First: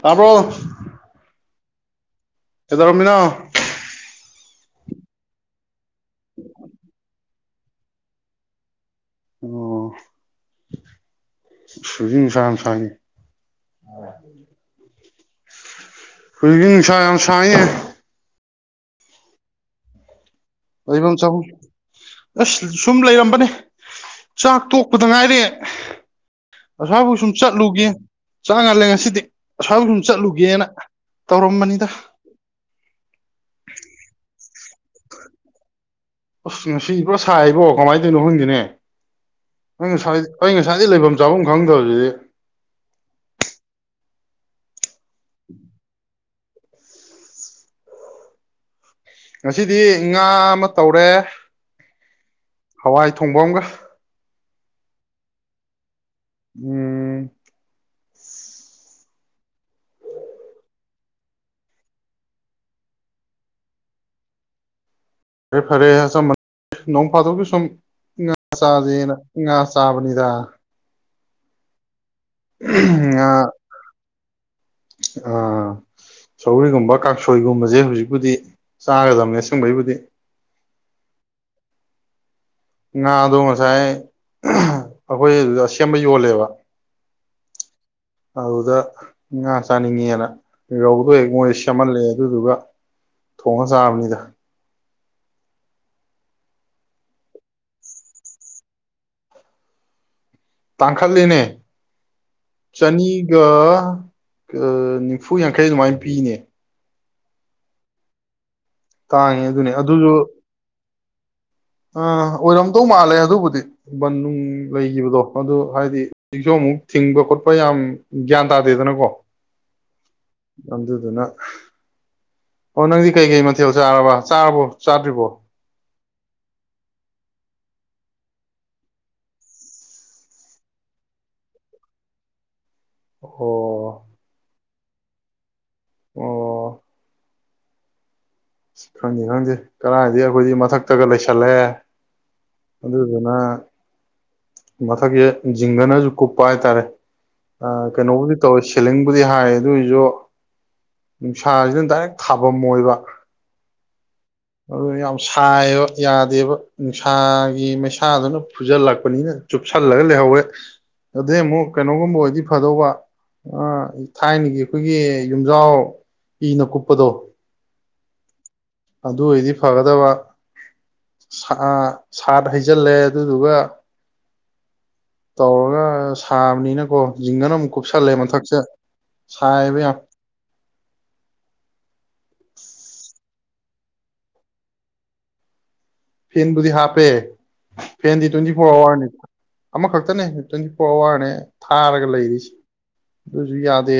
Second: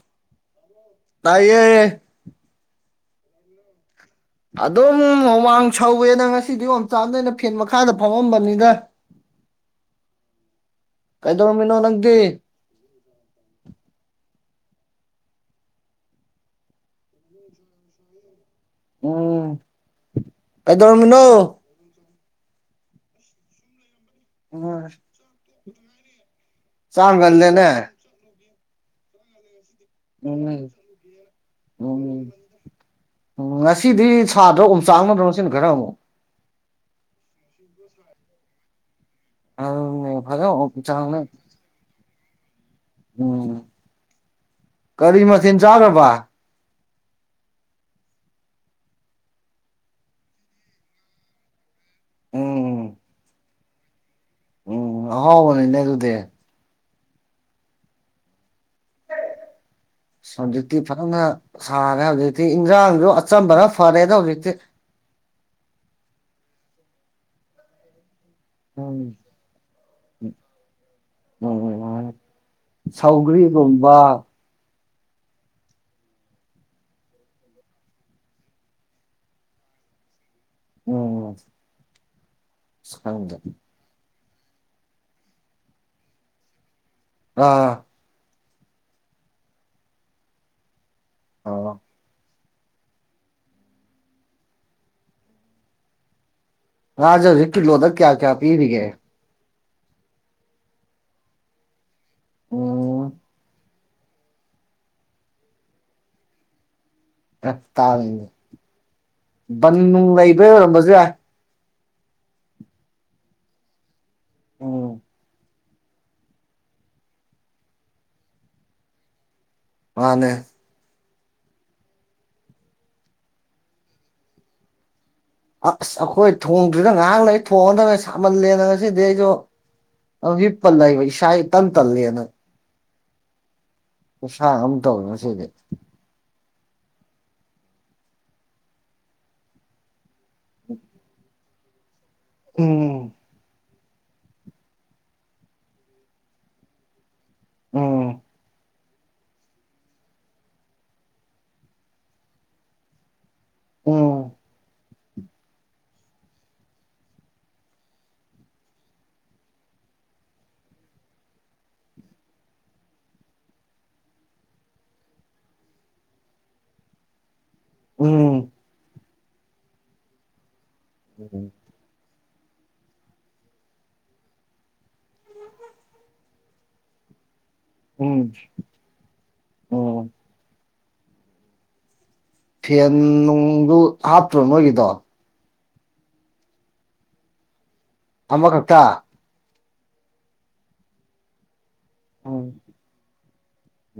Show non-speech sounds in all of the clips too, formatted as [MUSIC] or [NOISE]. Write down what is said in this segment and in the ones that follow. ꯇꯔꯕꯣ ꯍꯩꯌꯦ ꯑꯦꯗ ꯔꯝꯅꯥ ꯑꯗꯨ ꯑꯗꯨꯝꯃꯡ ꯁꯧꯋꯦꯅ ꯉꯁꯤꯗꯤ ꯌꯥꯝ ꯆꯥꯗꯩꯅ ꯀꯊꯦꯜ ꯃꯈꯥꯗ ꯐꯥꯎꯑꯝꯕꯅꯤꯗ ꯑꯣ ꯀꯩꯗꯧꯔꯝꯃꯤꯅꯣ ꯅꯪꯗꯤ ꯁꯤꯖꯤ ꯁ ꯁꯅꯤ ꯍꯧꯁ ꯌꯥꯝ ꯁꯏꯦ ꯎꯝ ꯂꯩꯐꯝ ꯀꯩꯗꯔꯃꯤꯅꯣ ꯆꯥꯐꯝ ꯑꯁ ꯁꯨꯝ ꯂꯩꯔꯝꯕꯅꯦ ꯆꯥꯛ ꯎꯝ ꯇꯣꯛꯄꯗ ꯉꯥꯏꯔꯦ ꯑꯁ꯭ꯋꯥꯏꯕꯨ ꯁꯨꯝ ꯆꯥꯡꯒꯜꯂꯦꯅꯦ ꯆꯠꯂꯨꯒꯦ ꯆ ꯉꯜꯂꯦ ꯉꯁꯤꯗꯤ ꯑꯁ꯭ꯋꯥꯏꯐꯥꯎ ꯁꯨꯝ ꯆꯠꯂꯨꯒꯦꯅ ꯎꯝ ꯇꯧꯔꯝꯕꯅꯤꯗ ꯎꯝ ꯎꯝ ꯉꯁꯤꯗꯤ ꯁꯥꯗ꯭ꯔ ꯑꯨꯝ ꯆꯥꯡꯅ ꯅꯁꯤ ꯔ ꯑꯃ ꯑꯁ ꯅꯨꯡꯁꯤꯕ꯭ꯔꯣ ꯁꯥꯏꯕ꯭ꯔꯣ ꯀꯃꯥꯏꯅ ꯇꯧꯔꯤꯅꯣ ꯍꯈꯪꯒꯤꯅꯦ ꯑꯩ ꯑꯗꯨꯅꯦ ꯉꯁꯥꯏ ꯐꯖꯅ ꯑꯩ ꯉꯁꯥꯏꯗꯤ ꯂꯩꯐꯝ ꯑꯣꯝꯆꯥꯛꯅꯩ ꯆꯥꯐꯝ ꯈꯪꯗꯕꯁꯤꯗꯤ ꯎꯝ ꯀꯔꯤ ꯃꯊ ꯆꯥꯕ ꯉꯁꯤꯗꯤ ꯉꯥ ꯑꯃ ꯇꯧꯔꯦ ꯎꯝ ꯍꯋꯥꯏ ꯊꯣꯡꯕ ꯑꯃꯒ ꯎꯝ ꯍꯥꯎꯕꯅꯤꯅꯦ ꯑꯗꯨꯗꯦ ꯎꯝ ꯍꯧꯖꯤꯛꯇꯤ ꯐꯖꯅ ꯁꯥꯔꯦ ꯍꯧꯖꯤꯛꯇꯤ ꯏꯟꯖꯥꯡꯁꯨ ꯑꯆꯝꯕꯅ ꯐꯔꯦꯗ ꯍꯧꯖꯤꯛꯇꯤ ꯐꯔꯦ ꯐꯔꯦ ꯅꯣꯡ ꯐꯥꯗꯣꯛꯒꯤ ꯁ ꯎꯝ ꯆꯥꯁꯦꯅ ꯉꯥ ꯆꯥꯕꯅꯤꯗ [UNINTELLIGIBLE] ꯁꯧꯒ꯭ꯔꯤꯒꯣꯕ ꯁꯧꯔꯤꯒꯨꯝꯕ ꯀꯥꯡꯁꯣꯏꯒꯨꯝꯕꯁꯦ ꯍꯧꯖꯤꯛꯄꯨꯗꯤ ꯆꯥꯒꯗꯝꯕꯅꯦ ꯑꯁꯪꯕꯩꯕꯨꯗꯤ ꯎꯝ ꯎꯝ ꯉꯅꯥ ꯑꯗꯨꯣ ꯃꯁꯥꯏꯥꯏ ꯑꯩꯈꯣꯏ ꯁꯦꯝꯕ ꯌꯣꯜꯂꯦꯕ ꯑꯥ ꯑꯗꯨꯗ ꯉꯥ ꯆꯥꯅꯤꯡꯉꯦꯅ ꯌꯧꯕ ꯑꯗꯨ ꯍ ꯃꯣꯏ ꯑꯣ ꯁꯦꯝꯃꯍꯜꯂꯑꯦ ꯑꯗꯨꯗꯨꯒ ꯊꯣꯡꯉ ꯆꯥꯕꯅꯤꯗ ꯔꯥꯖꯁꯤ ꯀꯂꯣꯗ ꯀꯌꯥ ꯀꯌꯥ ꯄꯤꯔꯤꯒꯦ ꯇꯥꯡꯈꯠꯂꯤꯅꯦ ꯎꯝ ꯆꯅꯤꯒ ꯅꯤꯝꯐꯨ ꯌꯥꯡꯈꯩ ꯑꯗꯨꯃꯥꯏꯅ ꯄꯤꯅꯦ ꯇꯥꯕ ꯇꯥꯡꯉꯦ ꯑꯗꯨꯅꯦ ꯟꯅꯅꯨꯡ ꯂꯩꯕꯔꯝꯕꯁꯥ ꯑ ꯑꯣꯏꯔꯝꯗꯧ ꯃꯥꯜꯂꯦ ꯑꯗꯨꯕꯨꯗꯤ ꯕꯟ ꯅꯨꯡ ꯎꯝ ꯂꯩꯈꯤꯕꯗꯣ ꯑꯗꯨ ꯍꯥꯏꯗꯤ ꯁꯤꯛꯁꯨ ꯑꯃꯨꯛ ꯊꯤꯡꯕ ꯈꯣꯠꯄ ꯌꯥꯝ ꯒ꯭ꯌꯥꯟ ꯇꯥꯗꯦꯗꯅꯀꯣ ꯃꯥꯅꯦ ꯉꯗꯗꯨꯅ ꯑꯣ ꯅꯪꯗꯤ ꯀꯩꯀꯩ ꯃꯊꯦꯜ ꯆꯥꯔꯕ ꯆꯥꯔꯕꯣ ꯆꯥꯗ꯭ꯔꯤꯕꯣ ꯑꯁ ꯑꯩꯈꯣꯏ ꯊꯣꯡꯗꯨ꯭ꯗ ꯉꯥꯏꯍꯥꯛ ꯂꯩ ꯐꯣꯟꯗꯒ ꯁꯥꯃꯜꯂꯦꯅ ꯉꯁꯤꯗꯤ ꯑꯩꯁꯨ ꯍꯤꯞꯄꯜ ꯂꯩꯕ ꯏꯁꯥ ꯇꯟ ꯇꯜꯂꯦꯅ ꯑꯣ ꯇꯧꯅ ꯁꯤꯗꯤ ꯈꯪꯅꯤ ꯈꯪꯗꯦ ꯀꯔꯗꯤ ꯑꯩꯈꯣꯏꯗꯤ ꯃꯊꯛꯇꯒ ꯂꯩꯁꯜꯂꯦ [INAUDIBLE] ꯎꯝ ꯑꯗꯨꯅ ꯃꯊꯛꯁ ꯖꯤꯡꯒꯅꯁꯨ ꯀꯨꯞꯄ ꯍꯥꯏꯇꯥꯔꯦ ꯑ ꯎꯝ ꯀꯩꯅꯣ ꯎꯗꯤ ꯇꯧ ꯁꯦꯂꯤꯡꯕꯨꯗꯤ ꯍꯥꯏ ꯑꯗꯨꯏꯁꯨ ꯅꯨꯡꯁꯥꯁꯤꯅ ꯗꯥꯏꯔꯦꯛ ꯊꯥꯐꯝ ꯑꯣꯏꯕ ꯑꯣ ꯑꯗꯨ ꯌꯥꯝ ꯁꯥꯏꯕ ꯌꯥꯗꯦꯕ ꯅꯨꯡꯁꯥꯒꯤ ꯃꯩꯁꯥꯗꯨꯅ ꯐꯨꯖꯜꯂꯛꯄꯅꯤꯅ ꯆꯨꯞꯁꯜꯂꯒ ꯂꯩꯍꯧꯋꯦ ꯑꯗꯨꯗꯩ ꯑꯃꯨꯛ ꯀꯩꯅꯣꯒꯨꯝꯕ ꯑꯣꯏꯗꯤ ꯐꯗꯧꯕ ꯊꯥꯏꯅꯒꯤ ꯑꯩꯈꯣꯏꯒꯤ ꯌꯨꯝꯖꯥꯎ ꯄꯤꯅ ꯀꯨꯞꯄꯗꯣ ꯎꯝ ꯑꯗꯨ ꯑꯣꯏꯔꯗꯤ ꯐꯒꯗꯕ ꯁꯥ ꯁꯥꯠ ꯍꯩꯖꯤꯜꯂꯦ ꯑꯗꯨꯗꯨꯒ ꯇꯧꯔꯒ ꯁꯥꯕꯅꯤꯅꯀꯣ ꯖꯤꯡꯒꯅ ꯑꯝ ꯀꯨꯞꯁꯜꯂꯦ ꯎꯝ ꯃꯊꯛꯁꯦ ꯁꯥꯏꯕ ꯌꯥꯝ ꯎꯝ ꯐꯦꯟ ꯅꯨꯡꯗꯨ ꯍꯥꯞꯇ꯭ꯔꯣ ꯅꯣꯏꯒꯤꯗꯣ ꯐꯤꯟꯕꯨꯗꯤ ꯍꯥꯞꯄꯦ ꯐꯦꯟꯗꯤ ꯇ꯭ꯋꯦꯟꯇꯤ ꯐꯣꯔ ꯑꯃꯈꯛꯇ ꯑꯋꯥꯔꯅꯤ ꯑꯃꯈꯛꯇꯅꯦ ꯇ꯭ꯋꯦꯟꯇꯤ ꯐꯣꯔ ꯑꯋꯥꯔꯅꯦ ꯊꯥꯔꯒ ꯎꯝ ꯂꯩꯔꯤꯁꯤ ꯑꯗꯨꯁꯨ ꯌꯥꯗꯦ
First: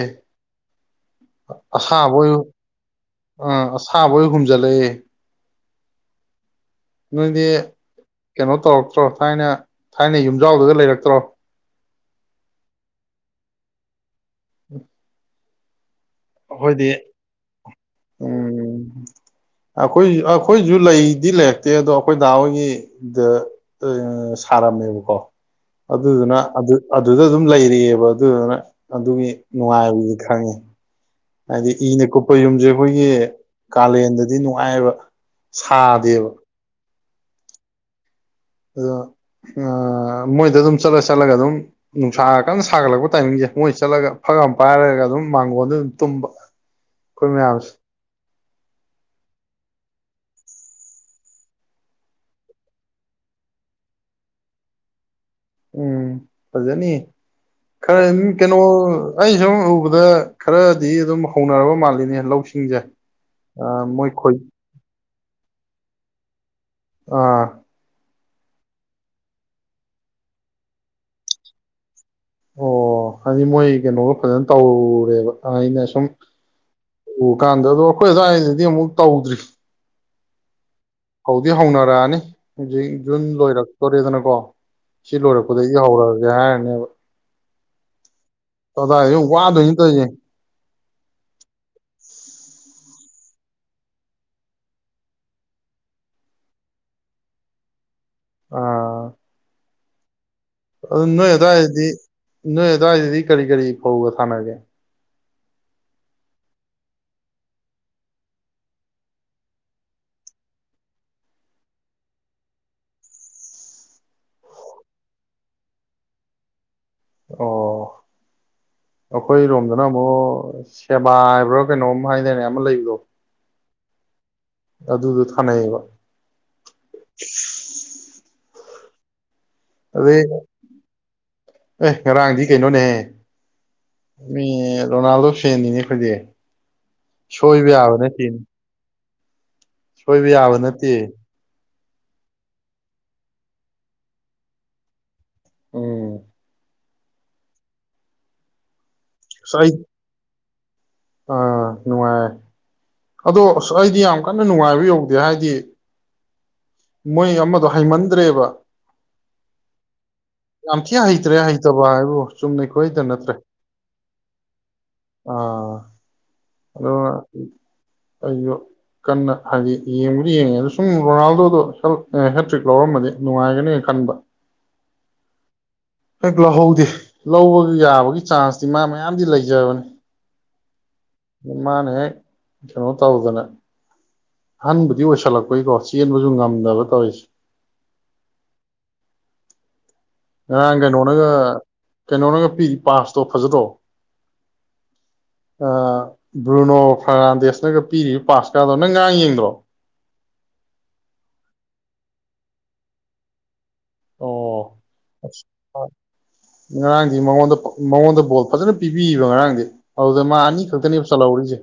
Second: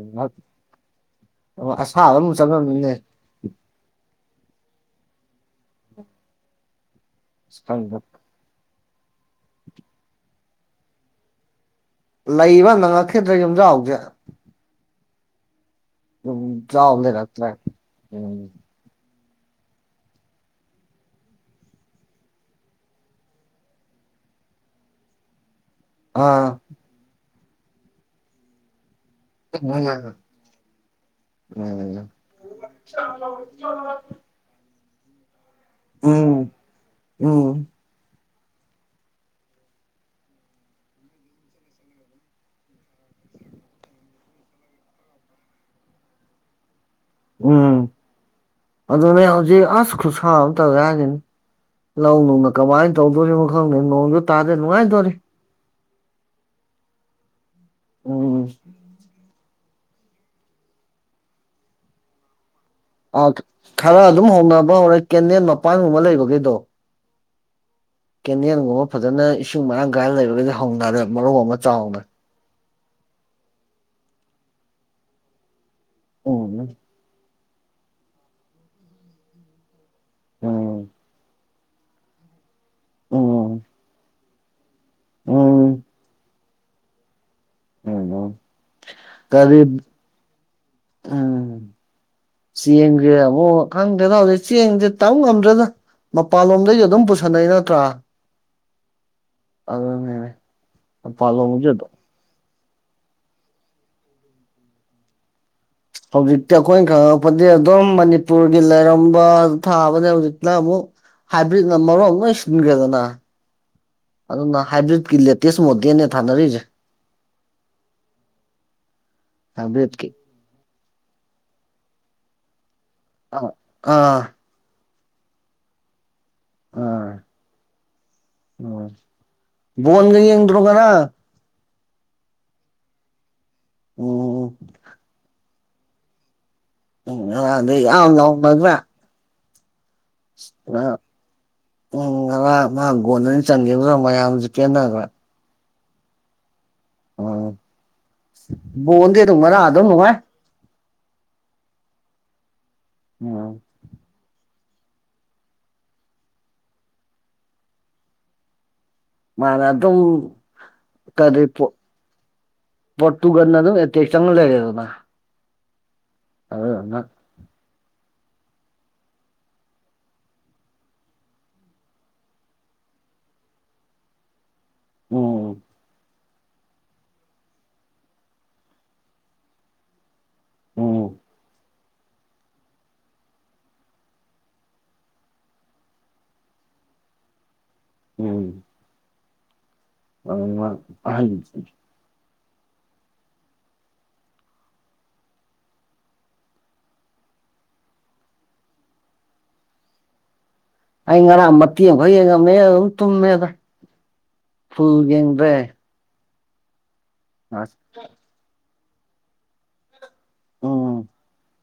ꯑꯁꯥꯕ ꯑꯣꯏ ꯑꯃꯨꯛ ꯆꯪꯉꯝꯅꯤꯅꯦ ꯑꯝ ꯁꯥꯕ ꯑꯣꯏ ꯍꯨꯝꯖꯤꯜꯂꯛꯑꯦ ꯅꯣꯏꯗꯤ ꯈꯪꯗꯦ ꯀꯩꯅꯣ ꯇꯧꯔꯛꯄ ꯭ꯔ ꯊꯥꯏꯅ ꯊꯥꯏꯅ ꯌꯨꯝꯖꯥꯎꯗꯨꯒ ꯂꯩꯔꯛꯇ꯭ꯔꯣ ꯂꯩꯕ ꯅꯪꯉꯛꯈꯤꯗ꯭ꯔ ꯌꯨꯝꯖ ꯖꯦ [UNINTELLIGIBLE] ꯑꯩꯈꯣꯏꯗꯤ ꯆꯥꯎ ꯂꯩꯔꯛꯇ꯭ꯔꯦ ꯑꯩꯈꯣꯏꯁꯨ ꯑꯩꯈꯣꯏꯁꯨ ꯂꯩꯗꯤ ꯂꯩꯔꯛꯇꯦ ꯑꯗꯣ ꯑꯩꯈꯣꯏ ꯗꯥꯍ ꯍꯣꯏꯒꯤꯗ ꯁꯥꯔꯝꯃꯦꯕꯀꯣ ꯑꯗꯨꯅ ꯑꯥ ꯑꯗꯨ ꯑꯗꯨꯗ ꯑꯗꯨꯝ ꯂꯩꯔꯤꯑꯕ ꯑꯗꯨꯗꯨꯅ ꯑꯗꯨꯒꯤ ꯅꯨꯡꯉꯥꯏꯕꯗꯤ ꯈꯧꯉꯤ ꯍꯥꯏꯗꯤ ꯏꯅ ꯀꯨꯞꯄ ꯌꯨꯝꯁꯦ ꯑꯩꯈꯣꯏꯒꯤ ꯀꯥꯂꯦꯟꯗꯗꯤ ꯅꯨꯡꯉꯥꯏ ꯍꯥꯏꯕ ꯎꯝ ꯁꯥꯗꯦꯕ ꯎꯝ ꯎꯝ ꯑꯗꯣ ꯃꯣꯏꯗ ꯑꯗꯨꯝ ꯆꯠꯂ ꯆꯠꯂꯒ ꯑꯗꯨꯝ ꯅꯨꯡꯁꯥ ꯀꯟꯅ ꯁꯥꯒꯠꯂꯛꯄ ꯇꯥꯏꯃꯤꯡꯁꯦ ꯃꯣꯏ ꯆꯠꯂꯒ ꯐꯒ ꯑꯃ ꯄꯥꯏꯔꯒ ꯑꯗꯨꯝ ꯃꯥꯡꯒꯣꯟꯜꯗ ꯑꯗꯨꯝ ꯇꯨꯝꯕ ꯑꯩꯈꯣꯏ ꯃꯌꯥꯝꯁꯦ ꯎꯝ ꯑꯗꯨꯅꯦ ꯍꯧꯖꯤꯛ ꯑꯁ ꯈꯨꯁꯥ ꯑꯃ ꯇꯧꯋꯦ ꯍꯥꯏꯁꯅꯤ ꯂꯧ ꯅꯨꯡꯅ ꯀꯃꯥꯏꯅ ꯇꯧꯗꯣꯔꯤꯅꯣ ꯈꯪꯗ ꯅꯣꯡꯗ ꯇꯥꯗ ꯅꯨꯡꯉꯥꯏꯗꯣꯔꯤ ꯎꯝ ꯐꯖꯅꯤ ꯈꯔ ꯎꯝ ꯀꯩꯅꯣ ꯑꯩ ꯁꯨꯝ ꯎꯕꯗ ꯈꯔꯗꯤ ꯑꯗꯨꯝ ꯍꯧꯅꯔꯕ ꯃꯥꯜꯂꯤꯅꯦ ꯂꯧꯁꯤ ꯑ ꯈꯔ ꯑꯗꯨꯝ ꯍꯧꯅꯕ ꯍꯧꯔꯦ ꯀꯦꯗꯦꯟ ꯃꯄꯥꯟꯒꯨꯝꯕ ꯂꯩꯕꯈꯩꯗꯣ ꯑꯥ ꯀꯦꯗꯦꯜꯒꯨꯝꯕ ꯐꯖꯅ ꯏꯁꯤꯡ ꯃꯔꯥꯡ ꯀꯥꯏꯅ ꯂꯩꯔꯒꯗꯤ ꯍꯧꯅꯔꯦ ꯃꯔꯧ ꯑꯃ ꯆꯥꯎꯅꯦ ꯑꯣ ꯍꯥꯏꯗꯤ ꯃꯣꯏ ꯀꯩꯅꯣꯒ ꯐꯖꯅ ꯇꯧꯔꯦꯕ ꯑꯩꯅ ꯁ ꯎꯝ ꯎ ꯀꯥꯟꯗ ꯑꯗꯣ ꯑꯩꯈꯣꯏ ꯑ꯭ꯋꯥꯏꯗꯗꯤ ꯑꯃꯨꯛ ꯇꯧꯗ꯭ꯔꯤ ꯎꯝ ꯍꯥꯎꯗꯤ ꯍꯥꯎꯅꯔꯥꯅꯤ ꯍꯧꯖꯤꯛ ꯖꯨꯟ ꯎꯝ ꯂꯣꯏꯔꯛꯇꯣꯔꯦꯗꯅꯀꯣ ꯁꯤ ꯎꯝ ꯂꯣꯏꯔꯛꯄꯗꯗꯒꯤ ꯍꯧꯔꯛꯑꯒꯦ ꯍꯥꯏ ꯕ ꯎꯝ ꯀꯗꯥ ꯀꯔꯤ ꯋꯥꯗ ꯇꯁꯦ ꯎꯝ ꯆꯦꯡꯁꯦ ꯑꯃꯨꯛ ꯈꯪꯗꯦꯅ ꯍꯧꯖꯤꯛ ꯆꯦꯡꯁꯦ ꯇꯧ ꯉꯝꯗ꯭ꯔꯅ ꯃꯄꯥꯟꯂꯣꯝꯗꯩꯁꯨ ꯑꯗꯨꯝ ꯄꯨꯁꯟꯅꯩ ꯅꯠꯇ꯭ꯔꯥ ꯑꯥ ꯑꯗꯨ ꯃꯅꯦ ꯑꯗꯨ ꯅꯣꯏꯗꯥ ꯍꯥꯏꯗꯤ ꯅꯣꯏꯗꯥ ꯍꯥꯏꯗꯤ ꯀꯔꯤ ꯀꯔꯤ ꯐꯧꯒ ꯊꯥꯅꯒꯦ ꯍꯧꯖꯤꯛꯇꯤ ꯑꯩꯈꯣꯏꯅ ꯈꯪꯛꯄꯗꯤ ꯑꯗꯨꯝ ꯃꯅꯤꯄꯨꯔꯒꯤ ꯂꯩꯔꯝꯕ ꯊꯥꯕꯅꯦ ꯍꯧꯖꯤꯛꯇꯛꯅ ꯑꯃꯨꯛ ꯍꯥꯏꯕ꯭ꯔꯤꯠꯅ ꯃꯔꯣ ꯂꯣꯏ ꯁꯤꯟꯈ꯭ꯔꯦꯗꯅ ꯑꯗꯨꯅ ꯍꯥꯏꯕ꯭ꯔꯤꯠꯀꯤ ꯂꯦꯇꯦꯁ ꯃꯣꯗꯦꯟꯅ ꯊꯥꯅꯔꯤꯁꯦ ꯑꯣ ꯑꯩꯈꯣꯏꯔꯣꯝꯗꯅ ꯍꯥꯏꯕ꯭ꯔꯤꯠꯀꯤ ꯑꯃꯨꯛ ꯁꯦꯕꯥ ꯍꯥꯏꯕ꯭ꯔꯥ ꯀꯩꯅꯣꯝ ꯍꯥꯏꯗꯅꯦ ꯂꯩꯒꯣ ꯑ ꯑꯥ ꯑꯗꯨꯗꯣ ꯊꯥꯅꯩꯌꯦꯕ [INAUDIBLE] ꯑꯥ ꯎꯝ ꯑꯗꯩ ꯕꯣꯟꯒꯤ ꯌꯦꯡꯗꯔꯣꯛꯀ ꯑꯦ ꯉꯔꯥꯡꯗꯤ ꯀꯩꯅꯣꯅꯦꯍꯦ ꯃꯤ ꯎꯝ ꯔꯣꯅꯥꯜꯗꯣ ꯐꯦꯟꯅꯤꯅꯦ ꯑꯩꯈꯣꯏꯗ ꯎ ꯑꯗꯨ ꯌꯥ ꯁꯣꯏꯕ ꯌꯥꯕ ꯅꯠꯇꯦ ꯎꯝ ꯉ ꯃꯥ ꯒꯣꯟꯅꯅꯤ ꯆꯪꯈꯤꯕꯗ ꯃꯌꯥꯝꯁꯨ ꯀꯦꯟꯅꯈ꯭ꯔꯥ ꯑꯣꯝ ꯎꯝ ꯣꯡꯗꯦ ꯇꯃꯅꯥ ꯑꯁ ꯑꯩ ꯑꯗꯨꯣꯅꯅꯨꯡꯉ ꯑꯥ ꯅꯉꯥꯏ ꯑꯗꯣ ꯎꯝ ꯑꯩꯗꯤ ꯌꯥꯝ ꯀꯟꯅ ꯅꯨꯡꯉꯥꯏꯕ ꯌꯧꯗꯦ ꯍꯥꯏꯗꯤ ꯃꯣꯏ ꯑꯃꯗꯣ ꯍꯩꯃꯟꯗ꯭ꯔꯦꯕ ꯃꯥꯅ ꯑꯗꯨꯝ ꯌꯥꯝ ꯊꯤ ꯍꯩꯇ꯭ꯔꯦ ꯀꯔꯤ ꯄꯠ ꯍꯩꯇꯕ ꯍꯥꯏꯕꯨ ꯆꯨꯝꯅꯩ ꯈꯨꯍꯩꯇ ꯅꯠꯇ꯭ꯔꯦ ꯄꯣꯠꯇꯨꯒꯅ ꯑꯗꯨꯝ ꯑꯦꯦꯛ ꯆꯪ ꯂꯩꯔꯦ ꯑꯗꯨꯅ ꯑꯗꯣ ꯑꯩꯁꯨ ꯀꯟꯅ ꯍꯥꯏꯗꯤ ꯌꯦꯡꯕꯗꯤ ꯌꯦꯡꯉꯦ ꯑꯗꯣ ꯁꯨꯝ ꯔꯣꯅꯥꯜꯗꯣꯗꯣ ꯍꯦꯇ꯭ꯔꯤꯛ ꯂꯧꯔꯝꯃꯗꯤ ꯅꯨꯡꯉꯥꯏꯒꯅꯦ ꯈꯟꯕ ꯎꯝ ꯍꯦꯛ ꯂꯧꯍꯧꯗꯦ ꯂꯧꯕ ꯌꯥꯕꯒꯤ ꯆꯥꯟꯁꯇꯤ ꯃꯥ ꯃꯌꯥꯝꯗꯤ ꯂꯩꯖꯕꯅꯤ ꯎꯝ ꯃꯥꯅ ꯍꯦꯛ ꯀꯩꯅꯣ ꯇꯧꯗꯅ ꯑꯍꯟꯕꯨꯗꯤ ꯑꯣꯏꯁꯜꯂꯛꯄꯩꯀꯣ ꯆꯦꯟꯕꯁꯨ ꯉꯝꯗꯕ ꯇꯧꯔꯤꯁꯦ ꯎꯝ ꯑ ꯑꯗꯨꯅ ꯀꯩꯅꯣꯅꯒ ꯑꯩ ꯀꯩꯅꯣꯅꯒ ꯄꯤ ꯄꯥꯁꯇꯣ ꯐꯖꯔꯣ ꯕ꯭ꯔꯨꯅꯣ ꯐꯥꯔꯅꯥꯟꯗꯦꯁꯅꯒ ꯄꯤꯔꯤꯕ ꯄꯥꯁꯀꯥꯗꯣ ꯅꯪ ꯉꯔꯥꯡ ꯌꯦꯡꯗ꯭ꯔꯣ ꯑꯩ ꯉꯔꯥꯡ ꯃꯇꯦꯡ ꯑꯃꯈꯛ ꯌꯦꯡꯉꯝꯃꯦ ꯑꯗꯨꯝ ꯇꯨꯝꯃꯦꯗ ꯐꯨꯒꯡꯗ꯭ꯔꯦ ꯉꯥꯔꯥꯡꯑ ꯃꯗ ꯃ ꯃꯥꯑꯣꯗ ꯣꯜ ꯄ ꯆꯅꯦ ꯄꯤꯕꯤꯕ ꯉꯔꯥꯡꯗꯤ ꯑꯗꯨꯗ ꯃꯥ ꯑꯅꯤ ꯈꯛꯇꯅꯦ ꯎꯝ ꯆꯜꯍꯧꯔꯤꯁꯦ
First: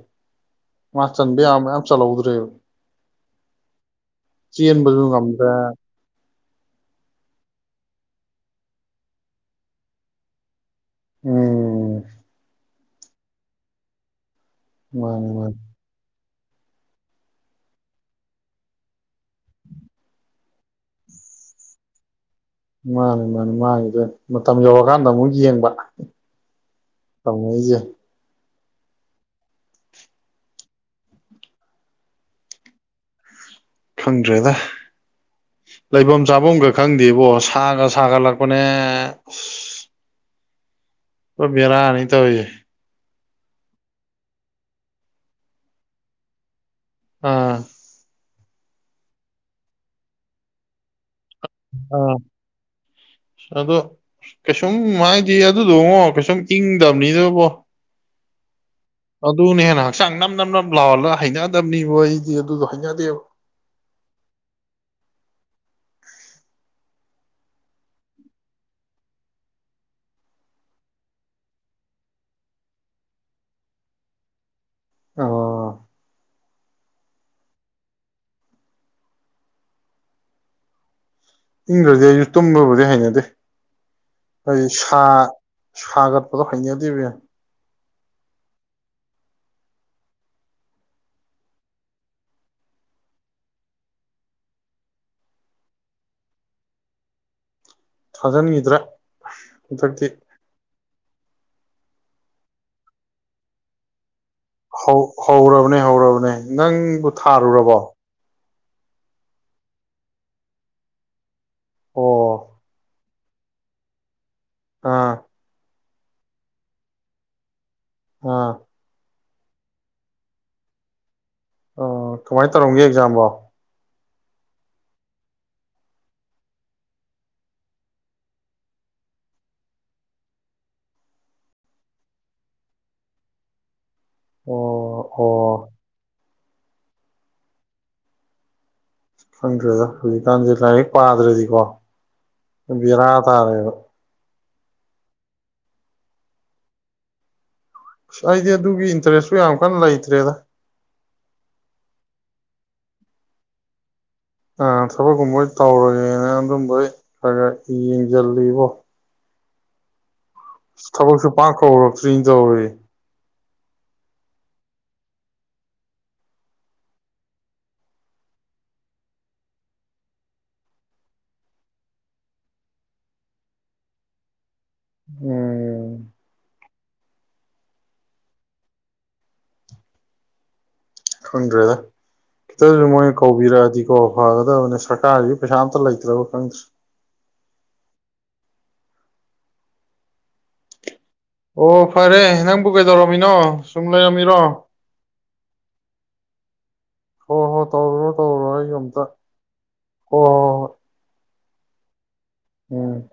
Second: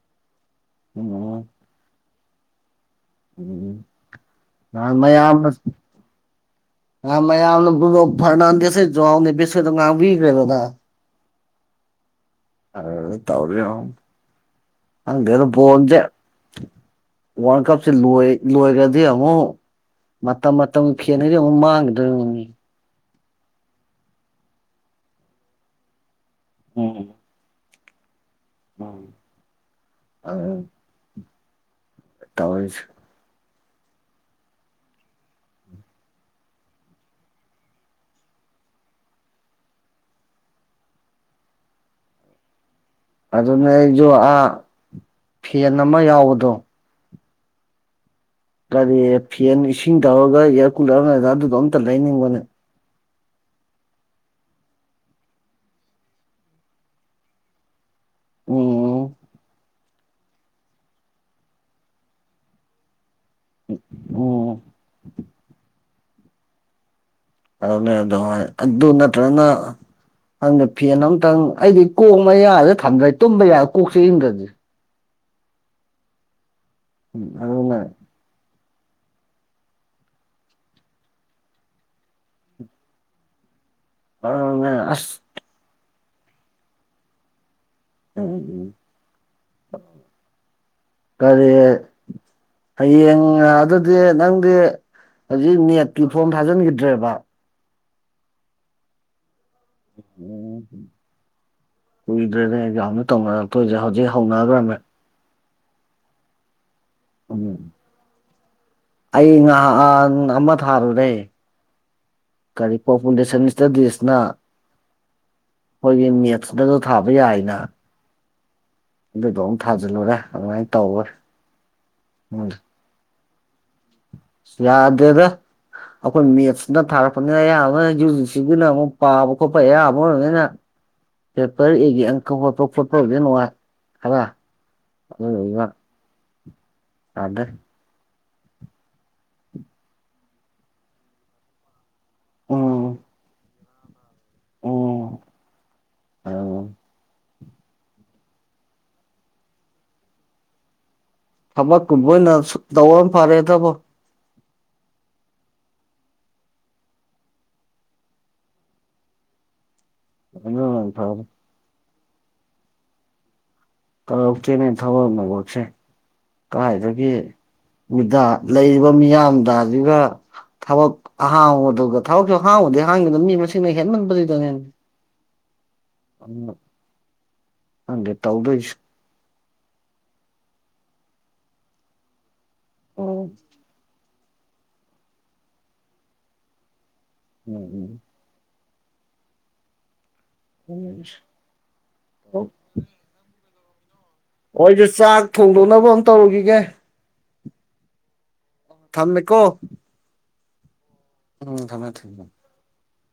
ꯃꯥ ꯆꯟꯗꯦ ꯌꯥꯝ ꯃꯌꯥꯝ ꯆꯜꯍꯧꯗ꯭ꯔ ꯇ꯭ꯔ ꯎꯝꯃ ꯃꯌꯥꯝ ꯉꯝꯗ꯭ꯔꯦ ꯑꯃꯅ ꯔꯅꯗꯤꯁꯦꯁꯨꯣꯅꯤ ꯦꯁꯗ ꯉ ꯕꯤ ꯀꯗ ꯎꯝ ꯑ ꯇꯧꯔ ꯑꯦ ꯃꯥꯅꯤ ꯑꯗꯨ ꯃꯥꯅꯤ ꯄꯗꯦ ꯋꯥꯔꯜ ꯀꯞꯁꯦ ꯂꯣꯏꯈ꯭ꯔꯗꯤ ꯑꯃꯨꯛ ꯃꯇꯝ ꯃꯇꯝ ꯐꯦꯅꯗꯤ ꯑꯃꯨꯛ ꯃꯥꯡꯒꯗꯧꯔꯤꯕꯅꯤ ꯃꯥꯅꯤ ꯃꯥꯅꯤ ꯃꯥꯅꯤꯗ ꯃꯇꯝ ꯌꯧꯔꯀꯥꯟꯗ ꯑꯃꯨꯛ ꯌꯦꯡꯕ ꯎꯝ ꯀꯉꯖ ꯎꯝ ꯑ ꯇꯧ ꯈꯪꯗ꯭ꯔꯦꯗ ꯂꯩꯐꯝ ꯆꯥꯐꯝꯒ ꯈꯪꯗꯦꯕꯣ ꯁꯥꯒ ꯁꯥꯒꯠꯂꯛꯄꯅꯦ ꯑꯁ ꯑ ꯃꯔꯅꯤ ꯇ ꯍꯁꯦ ꯑꯗꯨꯅꯦ ꯑꯩꯁꯨ ꯑꯥ ꯐꯦꯟ ꯑꯃ ꯌꯥꯎꯕꯗꯣ ꯑꯥ ꯀꯔꯤ ꯐꯤ ꯁꯤꯁꯤꯡꯗꯒ ꯑꯦꯔ ꯀꯨꯂꯔ ꯣ ꯇꯗ ꯑꯥ ꯏꯅꯤꯡ ꯃꯅꯦ ꯑꯗꯣ ꯀꯩꯁꯨꯝ ꯍꯥꯏꯗꯤ ꯑꯗꯨꯗꯉꯣ ꯀꯩꯁꯨꯝ ꯏꯪꯗꯕꯅꯤꯗꯕꯕꯣ ꯎꯝ ꯑꯗꯨ ꯑꯗꯨ ꯅꯦꯅ ꯍꯛꯆꯥꯡ ꯅꯝ ꯅꯝ ꯅꯝ ꯂꯥꯎꯑꯣꯜꯂ ꯍꯩꯅꯗꯕꯅꯤꯕ ꯑꯩꯗꯤ ꯑꯗꯨꯗꯣ ꯍꯩꯅꯗꯦꯕ ꯑꯣꯝ ꯑꯗꯨꯅꯦ ꯑꯗꯨ ꯑꯗꯨ ꯅꯠꯇ꯭ꯔꯒꯅ ꯍꯪꯅ ꯐꯦꯟ ꯑꯝꯇꯪ ꯑꯩꯗꯤ ꯀꯣꯛ ꯑꯃ ꯌꯥꯗ ꯊꯝꯗ꯭ꯔꯦ ꯇꯨꯝꯕ ꯌꯥꯏꯔ ꯀꯣꯛꯁꯦ ꯌꯪꯗ꯭ꯔꯗꯤ ꯑꯣ ꯎꯝ ꯑꯗꯨꯂ ꯏꯪꯈ꯭ꯔꯗꯤ ꯑꯩꯁꯨ ꯇꯨꯝꯂꯕꯨꯗꯤ ꯍꯩꯅꯗꯦ ꯑ ꯑꯁ ꯁꯈꯥꯒꯠ ꯄꯠꯇ ꯈꯩꯅꯤꯗꯤꯕꯤ ꯎꯝ ꯎꯝ ꯀꯔꯤ ꯍꯌꯦꯡ ꯑꯗꯨꯗꯤ ꯅꯪꯗꯤ ꯍꯧꯖꯤꯛ ꯅꯦꯠꯀꯤ ꯐꯣꯝ ꯊꯥꯖꯤꯟꯈꯤꯗ꯭ꯔꯦꯕ ꯊꯖꯅꯒꯈꯤꯗ꯭ꯔꯥ ꯎꯝ ꯀꯣꯏꯗ꯭ꯔꯦꯗ ꯌꯥꯝꯅꯦ ꯇꯖꯤ ꯍꯧꯖꯤꯦ ꯊꯥꯎꯅꯥꯒ꯭ꯔꯝꯅ ꯍꯧ ꯍꯧꯔꯕꯅꯦ ꯍꯧꯔꯕꯅꯦ ꯅꯪ ꯕꯨ ꯎꯝ ꯊꯥꯔꯨꯔꯕꯣ ꯑꯩ ꯉꯍꯥꯛ ꯑꯃ ꯊꯥꯔꯨꯔꯦ ꯑꯣ ꯀꯔꯤꯄ ꯄꯨꯁ ꯃꯤꯁꯇꯗꯁꯅ ꯑꯥ ꯑꯩꯈꯣꯏꯒꯤ ꯃꯦꯠꯁꯇꯁꯨ ꯊꯥꯕ ꯌꯥꯏꯅ ꯑꯥ ꯑꯗꯨꯗꯣ ꯑꯃꯝ ꯊꯥꯖꯤꯜꯂꯨꯔꯦ ꯑꯗꯨꯃꯥꯏꯅ ꯇꯧꯔꯣꯏ ꯑ ꯀꯃꯥꯏꯅ ꯇꯧꯔꯝꯒꯦ ꯑꯦꯛꯖꯥꯝꯝꯕꯣ ꯌꯥꯗꯦꯗ ꯑꯩꯈꯣꯏ ꯃꯦꯠꯁꯅ ꯊꯥꯔꯛꯄꯅꯤꯅ ꯑꯌꯥꯝꯕꯅ ꯌꯨ ꯖꯤꯁꯤꯒꯤꯅ ꯑꯃꯨꯛ ꯄꯥꯕ ꯈꯣꯠꯄ ꯑꯌꯥꯝꯕ ꯑꯣꯏꯕꯅꯤꯅ ꯄꯦꯄꯔ ꯑꯦꯒꯤ ꯑꯪꯀꯛ ꯈꯣꯠꯄ ꯈꯣꯠꯄꯗꯤ ꯅꯨꯡꯉꯥꯏ ꯑꯕ ꯑꯣ ꯑꯗꯨ ꯑꯣ ꯑꯣꯏꯃ ꯑꯗ ꯈꯪꯗ꯭ꯔꯦꯗ ꯍꯧꯖꯤꯛꯀꯥꯟꯁꯦ ꯂꯥꯏꯔꯤꯛ ꯄꯥꯗ꯭ꯔꯗꯤꯀꯣ ꯔꯥ ꯇꯥꯔꯦ ꯑꯣ ꯑ ꯑ ꯑꯩꯗꯤ ꯑꯗꯨꯒꯤ ꯏꯟꯇꯔꯦꯁꯁꯨ ꯌꯥꯝ ꯀꯟꯅ ꯂꯩꯇ꯭ꯔꯦꯗ ꯊꯕꯛ ꯀꯨꯝꯕꯅ ꯇꯧꯔ ꯐꯔꯦ ꯊꯕꯛ ꯑ ꯊꯕꯛꯀꯨꯝꯕꯣꯏ ꯇꯧꯔꯒꯦꯅ ꯑꯗꯨꯝꯕꯣꯏ ꯈ ꯌꯦꯡꯁꯤꯜꯂꯤꯕꯣ ꯑꯗꯨꯅ ꯐꯔꯦ ꯊꯁꯨ ꯄꯥꯛ ꯈꯔ ꯀꯇ꯭ꯔꯤ ꯇꯧꯋꯦ ꯇꯧꯔꯧꯛꯇꯦꯅꯦ ꯊꯕꯛ ꯃꯕꯛꯁꯦ ꯀꯥꯏꯗꯒꯤ ꯃꯤꯗ ꯂꯩꯔꯤꯕ ꯃꯤꯌꯥꯝꯗ ꯑꯗꯨꯒꯒ ꯊꯕꯛ ꯑꯍꯥꯡꯕꯗꯨꯒ ꯊꯕꯛꯁꯨ ꯑꯍꯥꯡꯕꯗꯤ ꯍꯥꯡꯒꯗꯅ ꯃꯤ ꯃꯁꯤꯡꯅ ꯍꯦꯟꯃꯟꯕꯗꯨꯗꯅꯦ ꯎꯝ ꯎ ꯍꯪꯒꯦ ꯇꯥꯎꯗꯁ ꯊ꯭ꯔꯗ ꯈꯤꯇꯪꯁꯨ ꯃꯣꯏꯅ ꯀꯧꯕꯤꯔꯛꯑꯗꯤꯀꯣ ꯐꯒꯗꯕꯅꯦ ꯁꯔꯀꯥꯔꯒꯤ ꯄꯩꯁꯥ ꯑꯝꯇ ꯂꯩꯇ꯭ꯔꯕ ꯈꯪꯗ꯭ꯔꯦ ꯎꯝ ꯎꯝ ꯎꯝ ꯑꯣ ꯐꯔꯦ ꯅꯪꯕꯨ ꯀꯩꯗꯧꯔꯝꯃꯤꯅꯣ ꯁꯨꯝ ꯂꯩꯔꯝꯃꯤꯔꯣ ꯍꯣꯏꯁꯨ ꯆꯥꯛ ꯊꯣꯡꯗꯣꯛꯅꯕ ꯑꯃꯨ ꯇꯧꯔꯨꯈꯤꯒꯦ ꯍ ꯍꯣ ꯇꯧꯔꯣ ꯇꯧꯔꯣ ꯗ ꯊꯝꯃꯦꯀꯣ ꯑꯣ ꯍ ꯎꯝ ꯊꯝꯃꯦ ꯊꯃꯦ ꯎꯝ